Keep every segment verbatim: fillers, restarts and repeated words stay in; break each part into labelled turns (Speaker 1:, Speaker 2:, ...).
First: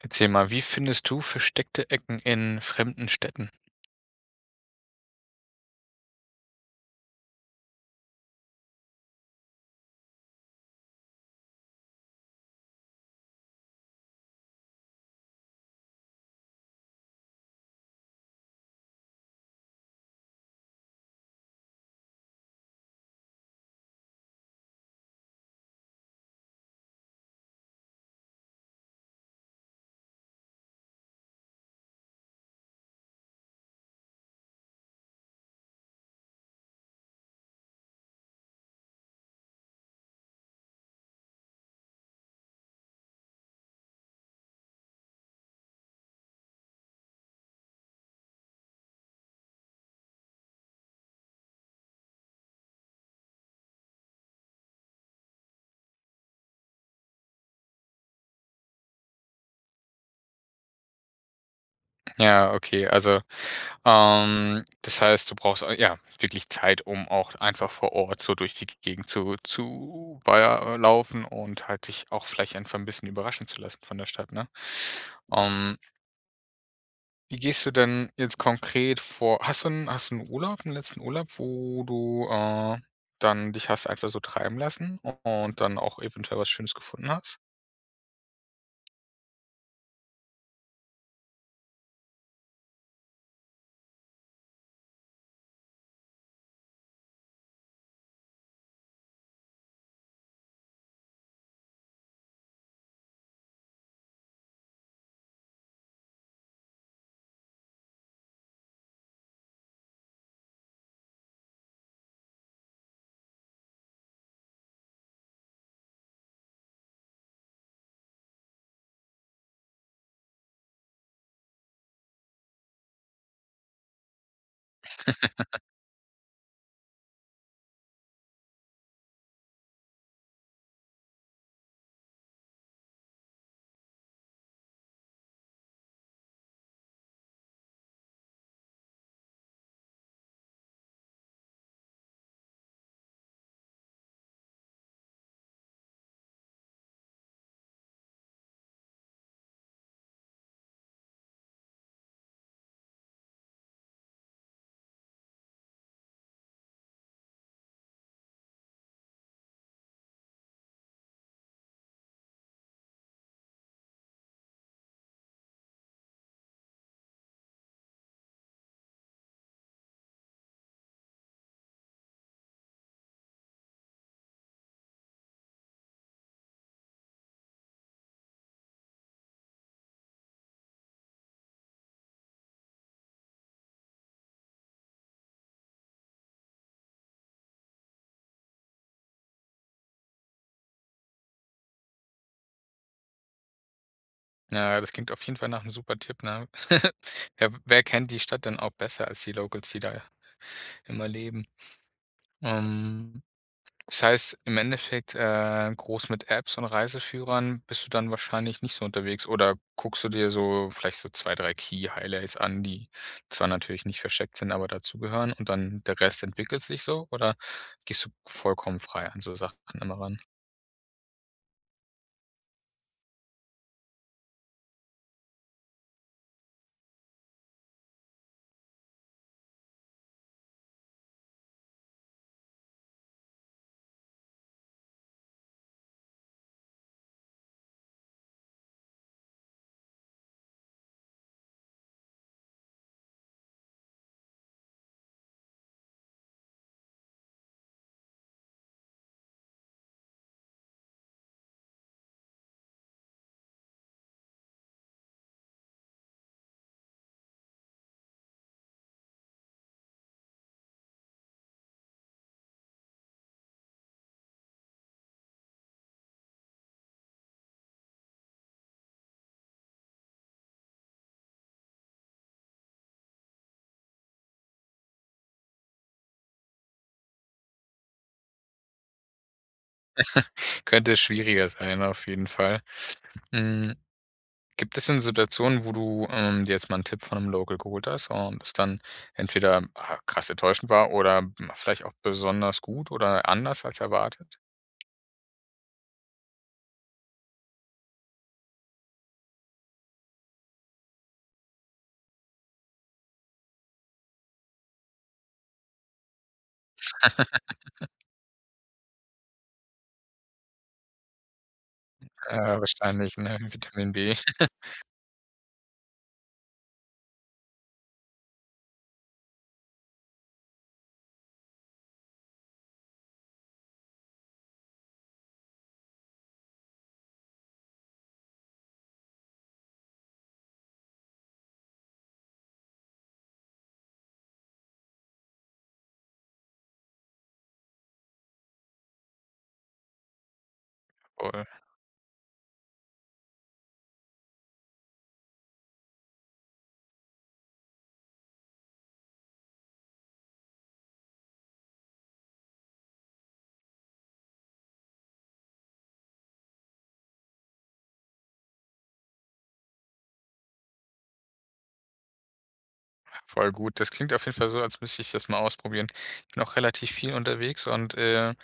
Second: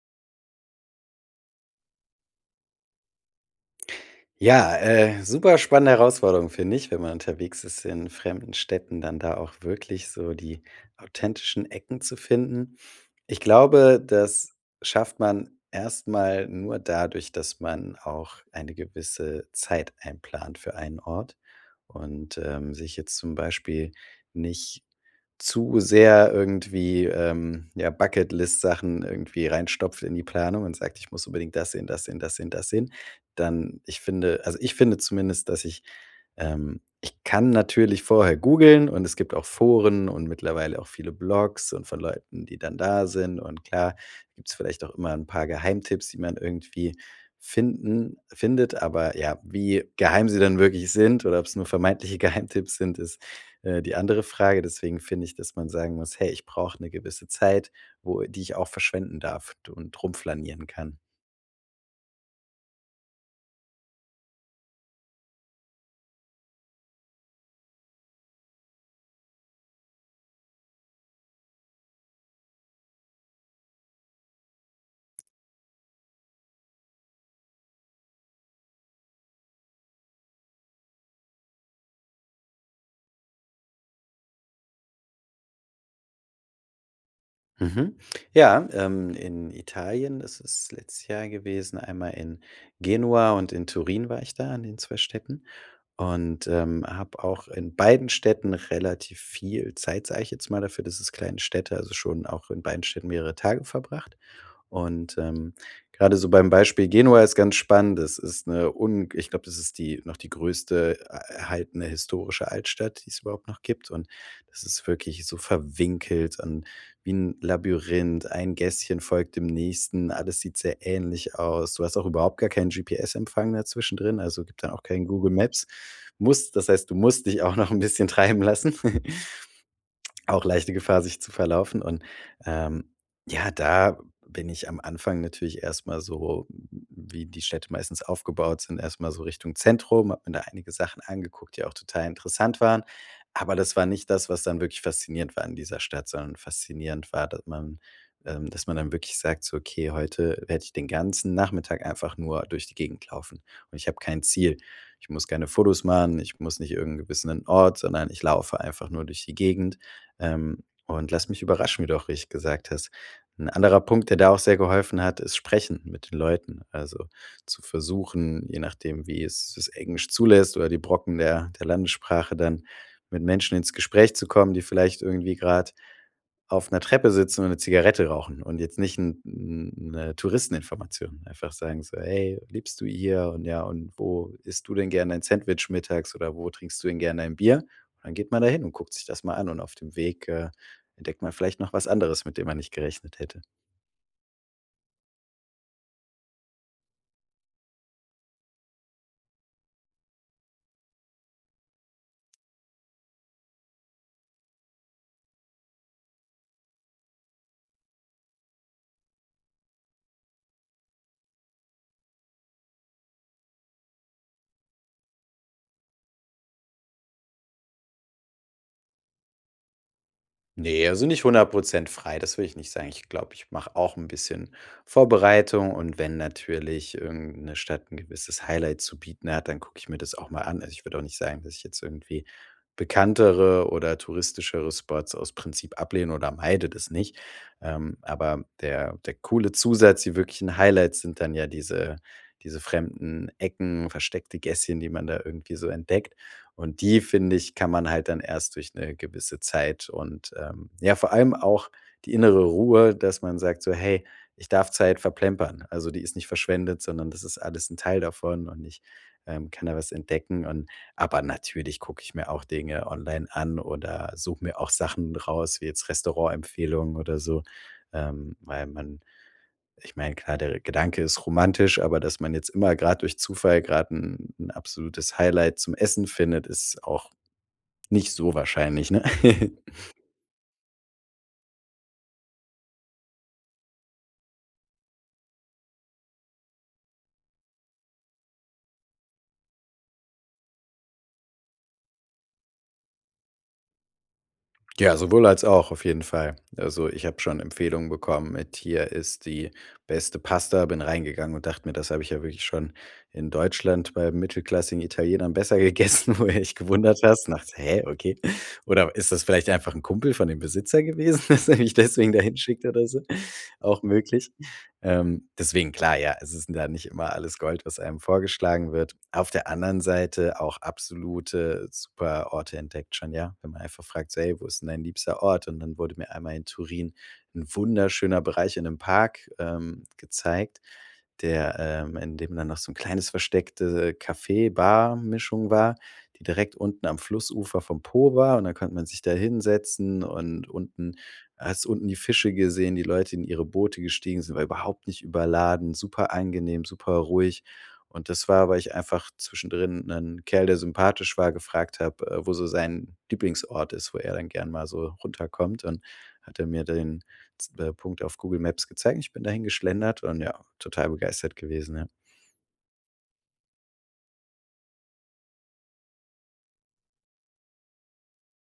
Speaker 1: Erzähl mal, wie findest du versteckte Ecken in fremden Städten?
Speaker 2: Ja, äh, super spannende Herausforderung finde ich, wenn man unterwegs ist in fremden Städten, dann da auch wirklich so die authentischen Ecken zu finden. Ich glaube, das schafft man erstmal nur dadurch, dass man auch eine gewisse Zeit einplant für einen Ort und, ähm, sich jetzt zum Beispiel nicht zu sehr irgendwie, ähm ja, Bucketlist Sachen irgendwie reinstopft in die Planung und sagt: „Ich muss unbedingt das sehen, das sehen, das sehen, das sehen." Dann ich finde also, ich finde zumindest, dass ich ähm, ich kann natürlich vorher googeln. Und es gibt auch Foren und mittlerweile auch viele Blogs und von Leuten, die dann da sind, und klar gibt's vielleicht auch immer 'n paar Geheimtipps, die man irgendwie finden findet. Aber ja, wie geheim sie dann wirklich sind oder ob's nur vermeintliche Geheimtipps sind, ist, äh, die andere Frage. Deswegen finde ich, dass man sagen muss: „Hey, ich brauche 'ne gewisse Zeit, wo die ich auch verschwenden darf du und rumflanieren kann.“
Speaker 1: Ja, okay. Also, ähm, das heißt, du brauchst ei ja, wirklich Zeit, um auch einfach vor Ort so durch die G Gegend zu zu war ja, äh, laufen und halt dich auch vielleicht einfach 'n bisschen überraschen zu lassen von der Stadt, ne? Ähm Wie gehst du denn jetzt konkret vor? Hast du 'n hast du 'n Urlaub, 'n letzten Urlaub, wo du äh, dann dich hast einfach so treiben lassen u und dann auch eventuell was Schönes gefunden hast?
Speaker 2: Mhm. Ja, ähm, in Italien. Das ist letztes Jahr gewesen. Einmal in Genua und in Turin war ich da in den zwei Städten und, ähm, habe auch in beiden Städten relativ viel Zeit, sage ich jetzt mal, dafür, dass es kleine Städte also schon auch in beiden Städten mehrere Tage verbracht. Und, ähm, gerade so beim Beispiel Genua ist ganz spannend. Das ist 'ne ung ich glaube, das ist die noch die größte e äh, erhaltene historische Altstadt, die es überhaupt noch gibt. Und das ist wirklich so verwinkelt und wie 'n Labyrinth. Ein Gässchen folgt dem nächsten. Alles sieht sehr ähnlich aus. Du hast auch überhaupt gar keinen GPS-Empfang mehr zwischendrin. Also, gibt dann auch kein Google Maps. Musst das heißt, du musst dich auch noch 'n bisschen treiben lassen. Auch leichte Gefahr, sich zu verlaufen. Und, ähm, ja, da b bin ich am Anfang natürlich erst mal so w w wie die Städte meistens aufgebaut sind. Erstmal so Richtung Zentrum. Habe mir da einige Sachen angeguckt, die auch total interessant waren. Aber das war nicht das, was dann wirklich faszinierend war an dieser Stadt, sondern faszinierend war, dat man ähm, dass man dann wirklich sagt so: „Okay, heute werde ich den ganzen Nachmittag einfach nur durch die Gegend laufen. Und ich habe kein Ziel. Ich muss keine Fotos machen. Ich muss nicht irgend 'n gewissenen Ort, sondern ich laufe einfach nur durch die Gegend, ähm, und lass mich überraschen." Wie du auch richtig gesagt hast. 'N anderer Punkt, der da auch sehr geholfen hat, ist Sprechen mit den Leuten also zu versuchen, je nachdem, wie es das Englisch zulässt oder die Brocken der der Landessprache dann. Mit Menschen ins Gespräch zu kommen, die vielleicht irgendwie gerade auf 'ner Treppe sitzen und 'ne Zigarette rauchen. Und jetzt nicht 'n 'n 'ne Touristeninformation einfach sagen so: „Hey, lebst du hier? Und, ja und wo isst du denn gern dein Sandwich mittags oder wo trinkst du denn gern dein Bier?" Dann geht man dahin und guckt sich das mal an. Und auf dem Weg, äh, entdeckt man vielleicht noch was anderes, mit dem man nicht gerechnet hätte.
Speaker 1: Ja, das klingt auf jeden Fall nach 'ne super Tipp, ne? Ja, w wer kennt die Stadt denn auch besser als die Locals, die da immer leben? Ähm, das heißt im Endeffekt, äh, groß mit Apps und Reiseführern bist du dann wahrscheinlich nicht so unterwegs oder guckst du dir so vielleicht so zwei, drei Key-Highlights an, die zwar natürlich nicht versteckt sind, aber dazu gehören. Und dann der Rest entwickelt sich so oder gehst du vollkommen frei an so Sachen immer ran?
Speaker 2: Ne, also, nicht hundert Prozent frei, das würde ich nicht sagen. Ich glaube, ich mache auch 'n bisschen Vorbereitung. Und wenn natürlich irgendeine Stadt 'n gewisses Highlight zu bieten hat, dann gucke ich mir das auch mal an. Also, ich würde auch nicht sagen, dass ich jetzt irgendwie bekanntere oder touristischere Spots aus Prinzip ablehne oder meide, das nicht. Ähm, aber der der coole Zusatz, die wirklichen Highlights sind dann ja diese diese fremden Ecken, versteckte Gässchen, die man da irgendwie so entdeckt. Und die, finde ich, kann man halt dann erst durch 'ne gewisse Zeit und, ähm ja, vor allem auch die innere Ruhe, dass man sagt so: „Hey, ich darf Zeit verplempern. Also, die ist nicht verschwendet, sondern das ist alles 'n Teil davon und ich, ähm, kann da was entdecken und“ Aber natürlich gucke ich mir auch Dinge online an oder suche mir auch Sachen raus, wie jetzt Restaurantempfehlungen oder so, ähm, weil man Ich meine klar, der Gedanke ist romantisch, aber dass man jetzt immer gerade durch Zufall gerade 'n 'n absolutes Highlight zum Essen findet, ist auch nicht so wahrscheinlich, ne?
Speaker 1: Könnte schwieriger sein, auf jeden Fall. Hm, gibt es denn Situationen, wo du, ähm, dir jetzt mal 'nen Tipp von 'nem Local geholt hast und es dann entweder, ah, krass enttäuschend war oder, hm, vielleicht auch besonders gut oder anders als erwartet?
Speaker 2: Ja, sowohl als auch, auf jeden Fall. Also, ich habe schon Empfehlungen bekommen mit: „Hier ist die beste Pasta.“ Bin reingegangen und dachte mir: „Das habe ich ja wirklich schon in Deutschland bei mittelklassigen Italienern besser gegessen.” Wo du dich gewundert hast, dachtest: „Hä, okay. Oder ist das vielleicht einfach 'n Kumpel von dem Besitzer gewesen, dass er mich deswegen da
Speaker 1: Ja,
Speaker 2: hinschickt oder so,“
Speaker 1: wahrscheinlich, ne,
Speaker 2: auch
Speaker 1: Vitamin B.
Speaker 2: möglich. Ähm, deswegen klar. Ja, es ist 'n da nicht immer alles Gold, was einem vorgeschlagen wird. Auf der anderen Seite auch absolute super Orte entdeckt schon, ja. Wenn man einfach fragt so: „Hey, wo ist denn dein liebster Ort?" Und dann wurde mir einmal in Turin 'n wunderschöner Bereich in 'nem Park, ähm, gezeigt, der, ähm in dem dann noch so 'n kleines versteckte Kaffee-Bar-Mischung war, die direkt unten am Flussufer vom Po war. Und dann konnte man sich da hinsetzen. Und unten
Speaker 1: Oder?
Speaker 2: hast unten die Fische gesehen, die Leute in ihre Boote gestiegen sind, war überhaupt nicht überladen. Super angenehm, super ruhig. Und das war, weil ich einfach zwischendrin 'nen Kerl, der sympathisch war, gefragt habe, äh, wo sein Lieblingsort ist, wo er dann gern mal so runterkommt. Und hat er mir den z äh, Punkt auf Google Maps gezeigt. Ich bin dahin geschlendert und ja, total begeistert gewesen, ja.
Speaker 1: Voll gut. Das klingt auf jeden Fall so, als müsste ich das mal ausprobieren. Ich bin auch relativ viel unterwegs und, äh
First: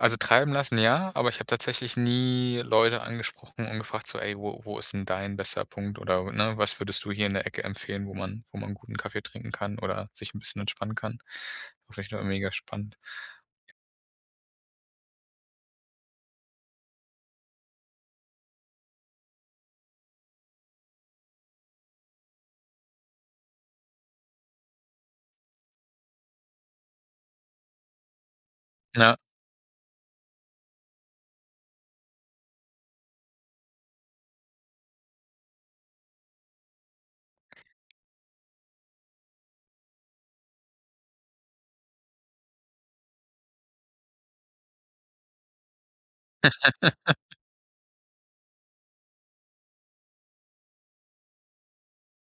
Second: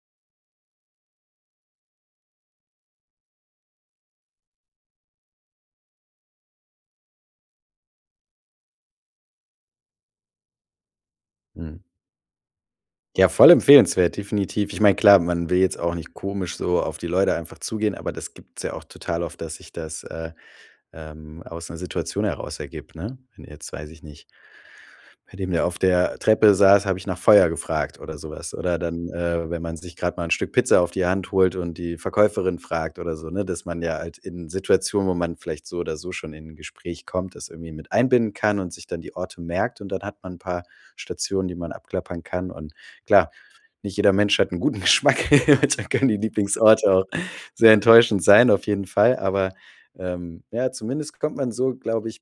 Speaker 1: also, treiben lassen, ja, aber ich habe tatsächlich nie Leute angesprochen und gefragt so: „Ey, wo wo ist 'n dein bester Punkt, oder ne, was würdest du hier in der Ecke empfehlen, wo man wo man guten Kaffee trinken kann oder sich 'n bisschen entspannen kann?“
Speaker 2: Mhm.
Speaker 1: Finde ich nur mega spannend.
Speaker 2: Ja voll empfehlenswert, definitiv. Ich meine klar, man will jetzt auch nicht komisch so auf die Leute einfach zugehen. Aber das gibt's ja auch total oft, dass sich das, äh, ähm, aus 'ner Situation heraus ergibt, ne? Wenn du jetzt, weiß ich nicht bei dem der auf der Treppe saß, habe ich nach Feuer gefragt oder sowas. Oder dann,
Speaker 1: Na.
Speaker 2: äh, wenn man sich grad mal 'n Stück Pizza auf die Hand holt und die Verkäuferin fragt oder so, ne? Dass man ja halt in Situationen, wo man vielleicht so oder so schon in 'n Gespräch kommt, das irgendwie mit einbinden kann und sich dann die Orte merkt. Und dann hat man 'n paar Stationen, die man abklappern kann und klar, nicht jeder Mensch hat 'n guten Geschmack. Da können die Lieblingsorte auch sehr enttäuschend sein, auf jeden Fall. Aber, ähm, ja, zumindest kommt man so, glaube ich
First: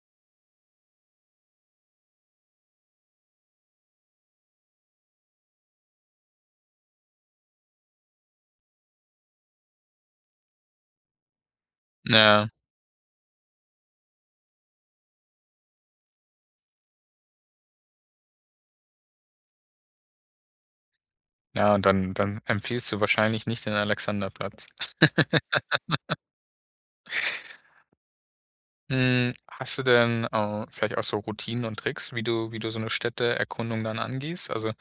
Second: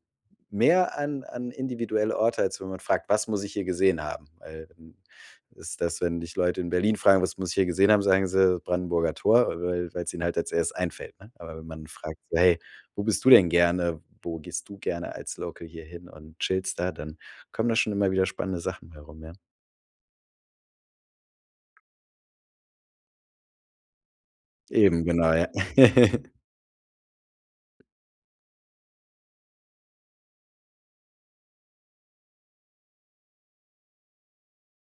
Speaker 2: mehr an an individuelle Orte, als wenn man fragt: „Was muss ich hier gesehen haben?“ Weil, hm ist das, wenn dich Leute in Berlin fragen: „Was muss ich hier gesehen haben?“ Sagen sie: „Brandenburger Tor.“ Weil weil's ihnen halt als erstes einfällt, ne? Aber wenn man fragt so:
Speaker 1: Ja.
Speaker 2: „Hey, wo bist du denn gerne? Wo gehst du gerne als Local hier hin und chillst da?“ Dann kommen da schon immer wieder spannende Sachen bei rum, ja.
Speaker 1: Ja, und dann dann empfiehlst du wahrscheinlich nicht den Alexanderplatz.
Speaker 2: Eben, genau, ja.
Speaker 1: Hm, hast du denn, au vielleicht auch so Routinen und Tricks, wie du wie du so 'ne Städteerkundung dann angehst? Also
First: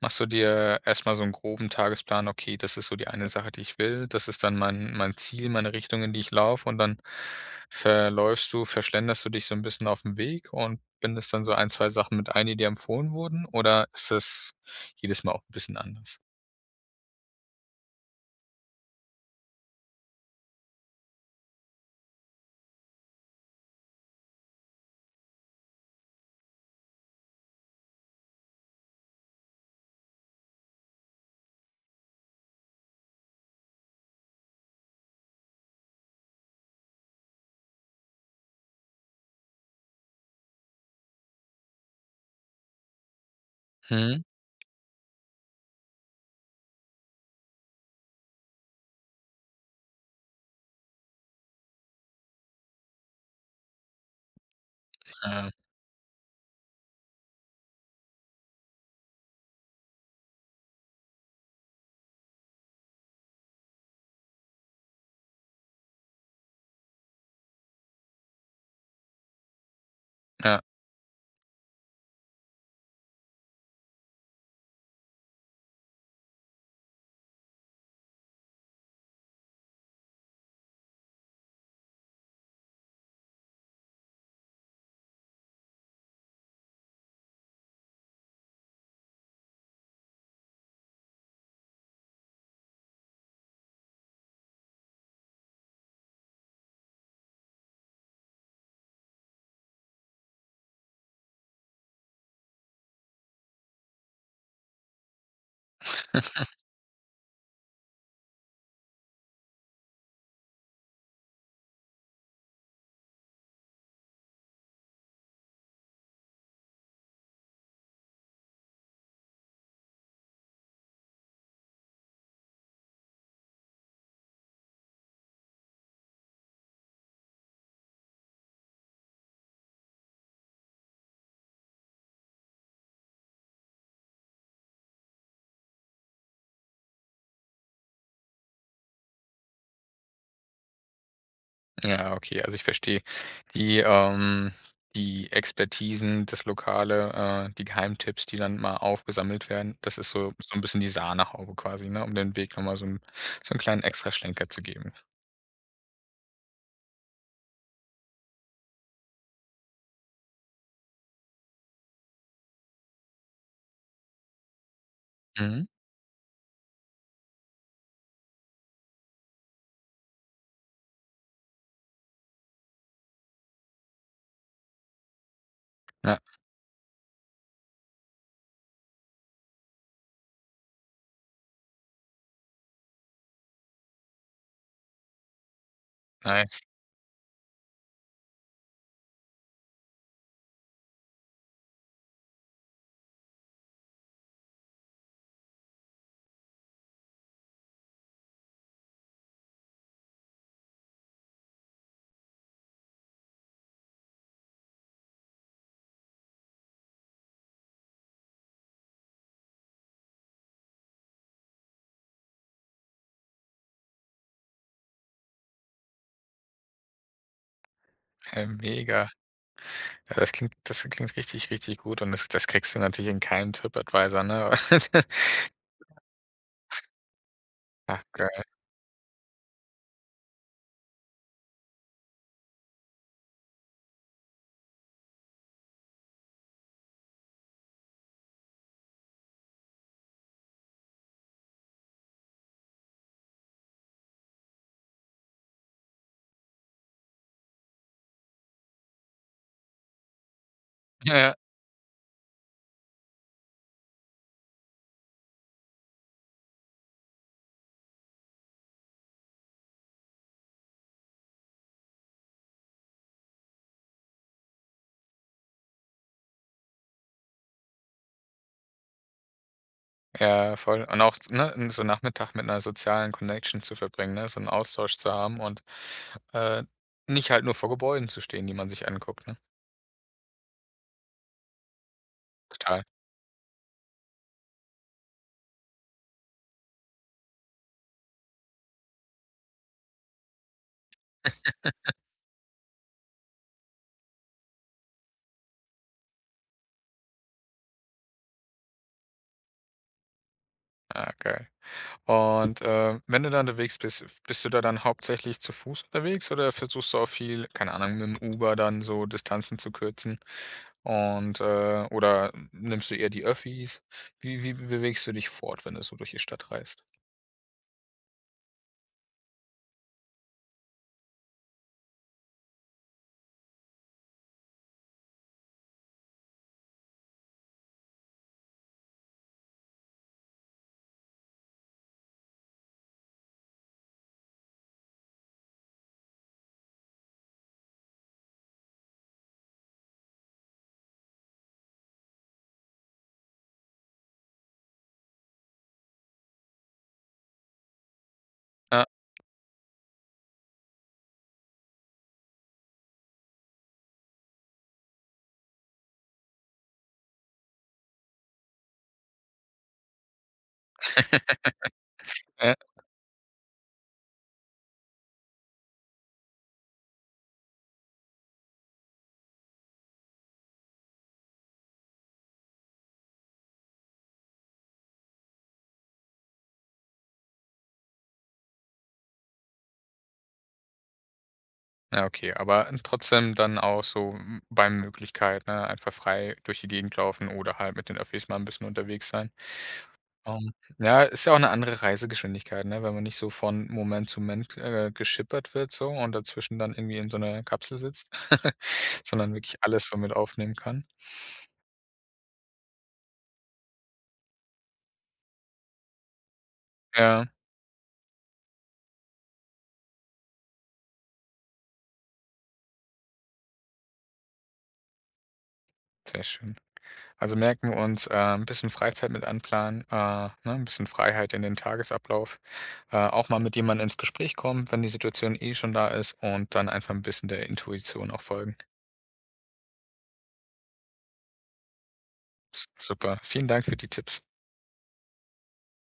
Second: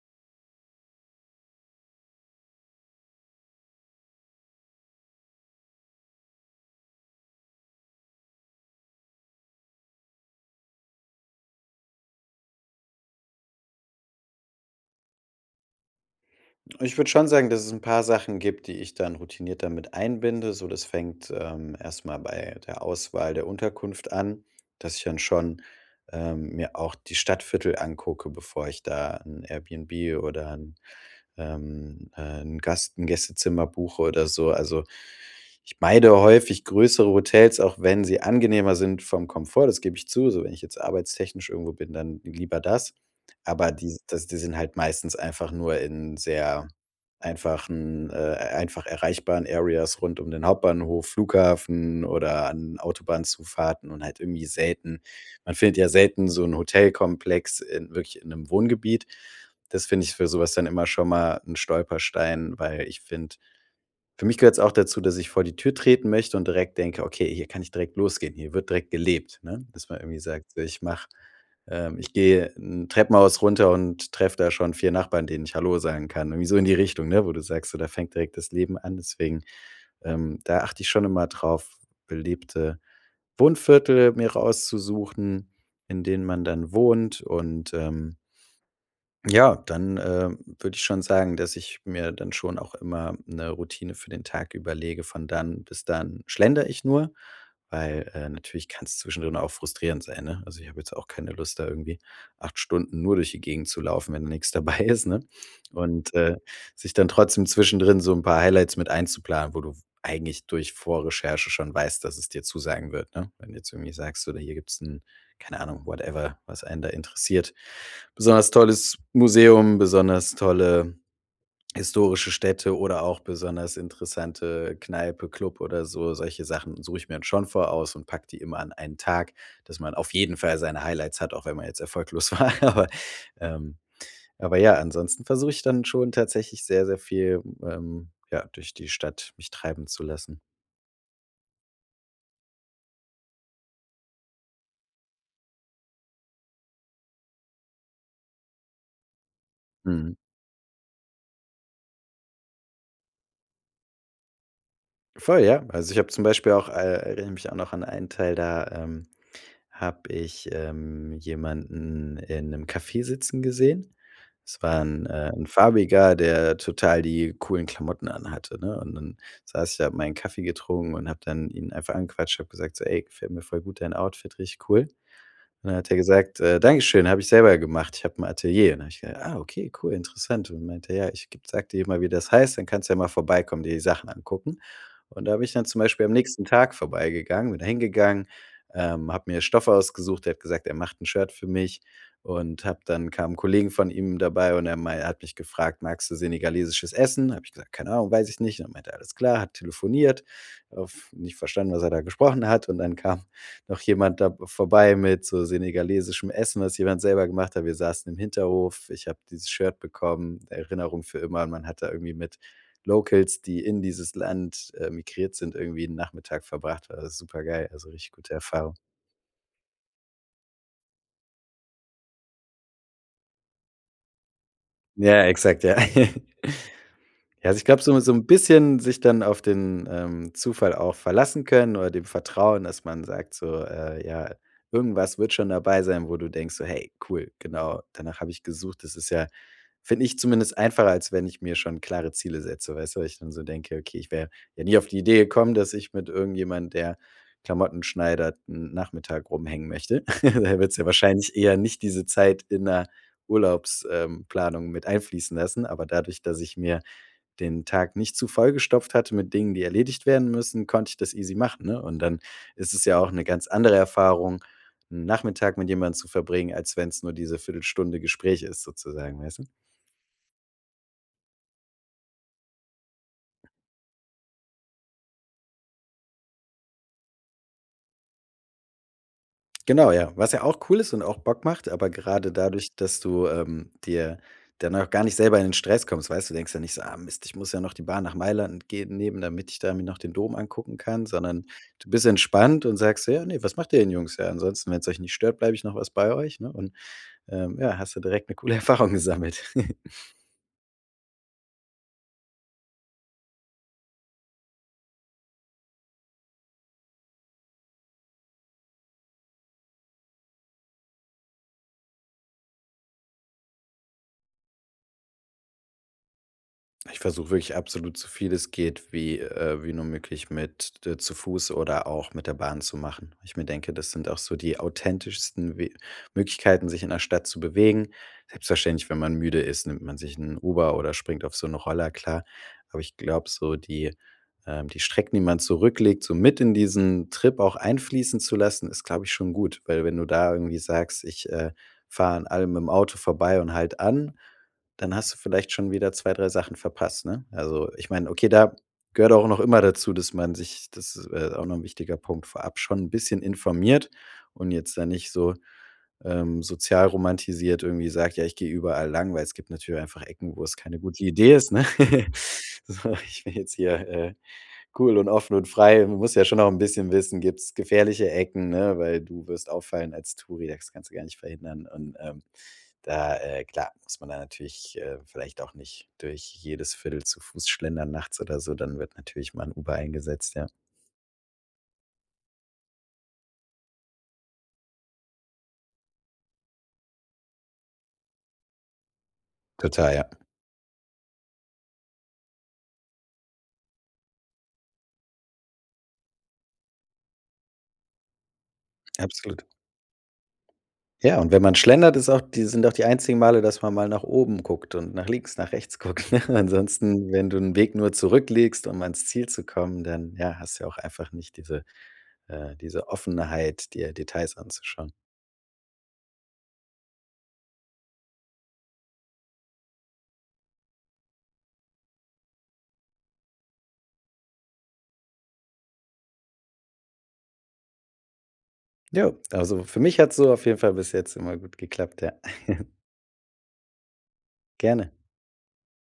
Speaker 1: machst du dir erstmal so 'n groben Tagesplan: „Okay, das ist so die eine Sache, die ich will. Das ist dann mein mein Ziel, meine Richtung, in die ich laufe“ und dann verläufst du, ver schlenderst du dich so 'n bisschen auf den Weg und bindest dann so ein, zwei Sachen mit ein, die dir empfohlen wurden? Oder, ist das jedes Mal auch 'n bisschen anders?
Speaker 2: Ich würde schon sagen, dass es 'n paar Sachen gibt, die ich dann routiniert damit einbinde. So, das fängt, ähm, erstmal bei der Auswahl der Unterkunft an, dass ich dann schon, ähm, mir auch die Stadtviertel angucke, bevor ich da 'n Airbnb oder 'n, ähm, äh, 'n Gast 'n Gästezimmer buche oder so. Also, ich meide häufig größere Hotels, auch wenn sie angenehmer sind vom Komfort, das gebe ich zu, so wenn ich jetzt arbeitstechnisch irgendwo bin, dann lieber das. Aber, die
Speaker 1: Mhm.
Speaker 2: das die sind halt meistens einfach nur in sehr einfachen, äh, einfach erreichbaren Areas rund um den Hauptbahnhof, Flughafen oder an Autobahnzufahrten und halt irgendwie selten
Speaker 1: Ah.
Speaker 2: Man findet ja selten so 'n Hotelkomplex in wirklich in 'nem Wohngebiet. Das finde ich für sowas dann immer schon mal 'n Stolperstein, weil ich finde für mich gehört's auch dazu, dass ich vor die Tür treten möchte und direkt denke: „Okay, hier kann ich direkt losgehen. Hier wird direkt gelebt,“ ne? Dass man irgendwie sagt:
Speaker 1: Ja.
Speaker 2: „Ich mache ähm, ich gehe in Treppenhaus runter und treffe da schon vier Nachbarn, denen ich Hallo sagen kann.“ Irgendwie so in die Richtung, wo du sagst: „Da fängt direkt das Leben an.“ Deswegen, ähm, da achte ich schon immer drauf, belebte Wohnviertel mir rauszusuchen, in denen man dann wohnt und, ähm ja, dann, äh, würde ich schon sagen, dass ich mir dann schon auch immer 'ne Routine für den Tag überlege. Von dann bis dann schlendere ich nur, weil, äh, natürlich kann 's zwischendrin auch frustrierend sein, ne? Also, ich habe jetzt auch keine Lust, da, irgendwie acht Stunden nur durch die Gegend zu laufen, wenn da nichts dabei ist, ne? Und, äh, sich dann trotzdem zwischendrin so 'n paar Highlights mit einzuplanen, wo du eigentlich durch Vorrecherche schon weißt, dass es dir zusagen wird, ne? Wenn du zu mir sagst oder hier gibt's 'n, keine Ahnung, whatever, was einen da interessiert, besonders tolles Museum, besonders tolle historische Städte oder auch besonders interessante Kneipe, Club oder so, solche Sachen suche ich mir dann schon voraus und packe die immer an einen Tag, dass man auf jeden Fall seine Highlights hat, auch wenn man jetzt erfolglos war. Aber,e ähm, aber ja, ansonsten versuche ich dann schon tatsächlich sehr, sehr viel, ähm, ja, durch die Stadt mich treiben zu lassen.
Speaker 1: Ja, okay, also, ich verstehe. Die, ähm die Expertisen, das Lokale, äh, die Geheimtipps, die dann mal aufgesammelt werden, das ist
Speaker 2: Mhm.
Speaker 1: so so 'n bisschen die Sahnehaube quasi, ne, um den Weg nochmal so 'n so 'n kleinen Extraschlenker zu geben.
Speaker 2: Voll, ja! Also, ich habe zum Beispiel auch äh, erinnere mich auch noch an einen Teil da, ähm, habe ich, ähm, jemanden in 'nem Cafe sitzen gesehen. Es war 'n äh, 'n
Speaker 1: Mhm.
Speaker 2: Farbiger, der total die coolen Klamotten anhatte, ne? Und dann saß ich da, habe meinen Kaffee getrunken und habe dann ihn einfach angequatscht, habe gesagt so: „Ey, gefällt mir voll gut dein Outfit. Richtig cool!“ Und dann hat er
Speaker 1: Ja.
Speaker 2: gesagt: „Äh, Dankeschön! Habe ich selber gemacht. Ich habe 'n Atelier.“ Und dann habe ich gesagt: „Ah, okay, cool, interessant.“ Und dann meinte er: „Ja, ich ge sage dir mal, wie das heißt. Dann kannst du ja mal vorbeikommen, die Sachen angucken.“ Und da bin ich dann zum Beispiel am nächsten
Speaker 1: Nice.
Speaker 2: Tag vorbei gegangen, bin da hin gegangen, ähm, habe mir Stoff ausgesucht. Er hat gesagt, er macht 'n Shirt für mich und habe dann kamen Kollegen von ihm dabei und er mei er hat mich gefragt: „Magst du senegalesisches Essen?“ Habe ich gesagt: „Keine Ahnung, weiß ich nicht.“ Und dann meinte er: „Alles klar.“ Hat telefoniert, oft nicht verstanden, was er da gesprochen hat. Und dann kam noch jemand da b vorbei mit so senegalesischem Essen, was jemand selber gemacht hat. Wir saßen im Hinterhof. Ich habe dieses Shirt bekommen. Erinnerung für immer und man hat da irgendwie mit Locals, die in dieses Land, äh, migriert sind, irgendwie 'n Nachmittag verbracht, war super geil. Also, richtig gute
Speaker 1: Ja,
Speaker 2: Erfahrung.
Speaker 1: mega. Ja, das klingt das klingt richtig, richtig gut und das das kriegst du natürlich in keinem TripAdvisor, ne?
Speaker 2: Ja, exakt, ja. Ja, ich glaube so mit
Speaker 1: Ach,
Speaker 2: so 'n
Speaker 1: geil.
Speaker 2: bisschen sich dann auf den, ähm, Zufall auch verlassen können oder dem Vertrauen, dass man sagt so: „Äh, ja, irgendwas wird schon dabei sein, wo du denkst, so, 'Hey, cool. Genau danach habe ich gesucht.'“ Das ist ja finde ich zumindest einfacher, als wenn ich mir schon klare Ziele setze, weißt du? Wo ich dann so denke: „Okay, ich wäre wäre nie auf die Idee gekommen, dass ich mit irgendjemand, der Klamotten schneidert, 'n Nachmittag rumhängen möchte.“ Du willst ja
Speaker 1: Ja, ja.
Speaker 2: wahrscheinlich eher nicht diese Zeit in der Urlaubs ähm, Planung mit einfließen lassen. Aber dadurch, dass ich mir den Tag nicht zu voll gestopft hatte mit Dingen, die erledigt werden müssen, konnte ich das easy machen, ne? Und dann ist es ja auch 'ne ganz andere Erfahrung 'n Nachmittag mit jemand zu verbringen, als wenn's nur diese Viertel Stunde Gespräch ist sozusagen, weißt du?
Speaker 1: Ja voll. Und auch, ne, n so Nachmittag mit 'ner sozialen Connection zu verbringen, ne? So 'n Austausch zu haben und, äh, nicht halt nur vor Gebäuden zu stehen, die man sich anguckt, ne?
Speaker 2: Genau, ja. Was ja auch cool ist und auch Bock macht, aber gerade dadurch,
Speaker 1: Total.
Speaker 2: dass du, ähm, dir dann auch gar nicht selber in den Stress kommst, weißt du? Du denkst ja nicht so: „Ah Mist, ich muss ja noch die Bahn nach Mailand geben nehmen, damit ich da mir noch den Dom angucken kann.“ Sondern du bist entspannt und sagst so: „Ja, ne, was macht ihr denn, Jungs? Ja, ansonsten, wenn's euch nicht stört, bleibe ich noch was bei euch." Ne, und, ähm, ja, hast du direkt 'ne coole Erfahrung gesammelt.
Speaker 1: Ah, geil und, äh, wenn du da unterwegs bist f bist du da dann hauptsächlich zu fuß unterwegs oder versuchst du auch viel keine Ahnung, mitm Uber dann so Distanzen zu kürzen und äh, oder nimmst du eher die Öffis? Wie wie bewegst du dich fort, wenn du so durch die Stadt reist?
Speaker 2: Ich versuche wirklich absolut, so viel es geht, wie äh, wie nur möglich mit d zu fuß oder auch mit der Bahn zu machen. Weil ich mir denke, das sind auch so die authentischsten w Möglichkeiten, sich in der Stadt zu bewegen. Selbstverständlich, wenn man müde ist, nimmt man sich 'n Uber oder springt auf so 'n Roller, klar, aber ich glaube so die ähm, die Strecken, die man zurücklegt, so mit in diesen Trip auch einfließen zu lassen, ist, glaube ich schon gut, weil wenn du da irgendwie sagst: „Ich, äh, fahre an allem mitm Auto vorbei und halte an,“ dann hast du vielleicht schon wieder zwei, drei Sachen verpasst, ne, also, ich meine okay, da
Speaker 1: Ja
Speaker 2: gehört auch noch immer dazu, dass man sich das äh, auch noch 'n wichtiger Punkt, vorab schon 'n bisschen informiert und jetzt da nicht so, ähm, sozial romantisiert irgendwie sagt: „Ja, ich gehe überall lang,“ weil es gibt natürlich einfach Ecken, wo es keine gute Idee ist, ne,
Speaker 1: Ja.
Speaker 2: so ich will jetzt hier, äh, cool und offen und frei man muss ja schon auch 'n bisschen wissen gibt's gefährliche Ecken, ne, weil du wirst auffallen als Touri, das kannst du gar nicht verhindern und, ähm, da äh, klar muss man da natürlich, äh, vielleicht auch nicht durch jedes Viertel zu fuß schlendern, nachts oder so, dann wird natürlich mal 'n Uber eingesetzt, ja.
Speaker 1: Ja, okay, aber n trotzdem dann auch so m bei Möglichkeit, ne, einfach frei durch die Gegend laufen oder halt mit den Öffis mal 'n bisschen unterwegs sein.
Speaker 2: Total, ja.
Speaker 1: Ähm, ja, ist ja auch 'ne andere Reisegeschwindigkeit, ne, wenn man nicht so von Moment zu Mend, äh, geschippert wird so und dazwischen dann irgendwie in so 'ner Kapsel sitzt, sondern
Speaker 2: Absolut.
Speaker 1: wirklich alles so mit aufnehmen kann.
Speaker 2: Ja, und wenn man schlendert, ist auch die sind auch die einzigen Male, dass man mal nach oben guckt und nach links nach rechts guckt, ne? Ansonsten,
Speaker 1: Ja.
Speaker 2: wenn du 'n Weg nur zurückliegst, um ans Ziel zu kommen, dann ja, hast du ja auch einfach nicht diese äh, diese Offenheit, dir Details anzuschauen.
Speaker 1: Sehr schön. Also merken wir uns, ähm, bisschen Freizeit mit einplanen äh, ne, 'n bisschen Freiheit in den Tagesablauf äh, auch mal mit jemand ins Gespräch kommen, wenn die Situation eh schon da ist, und dann einfach 'n bisschen der Intuition auch folgen.
Speaker 2: Jo. Also, für mich hat's so auf jeden Fall bis jetzt immer gut geklappt. Ja.
Speaker 1: S super. Vielen Dank für die Tipps.
Speaker 2: Gerne.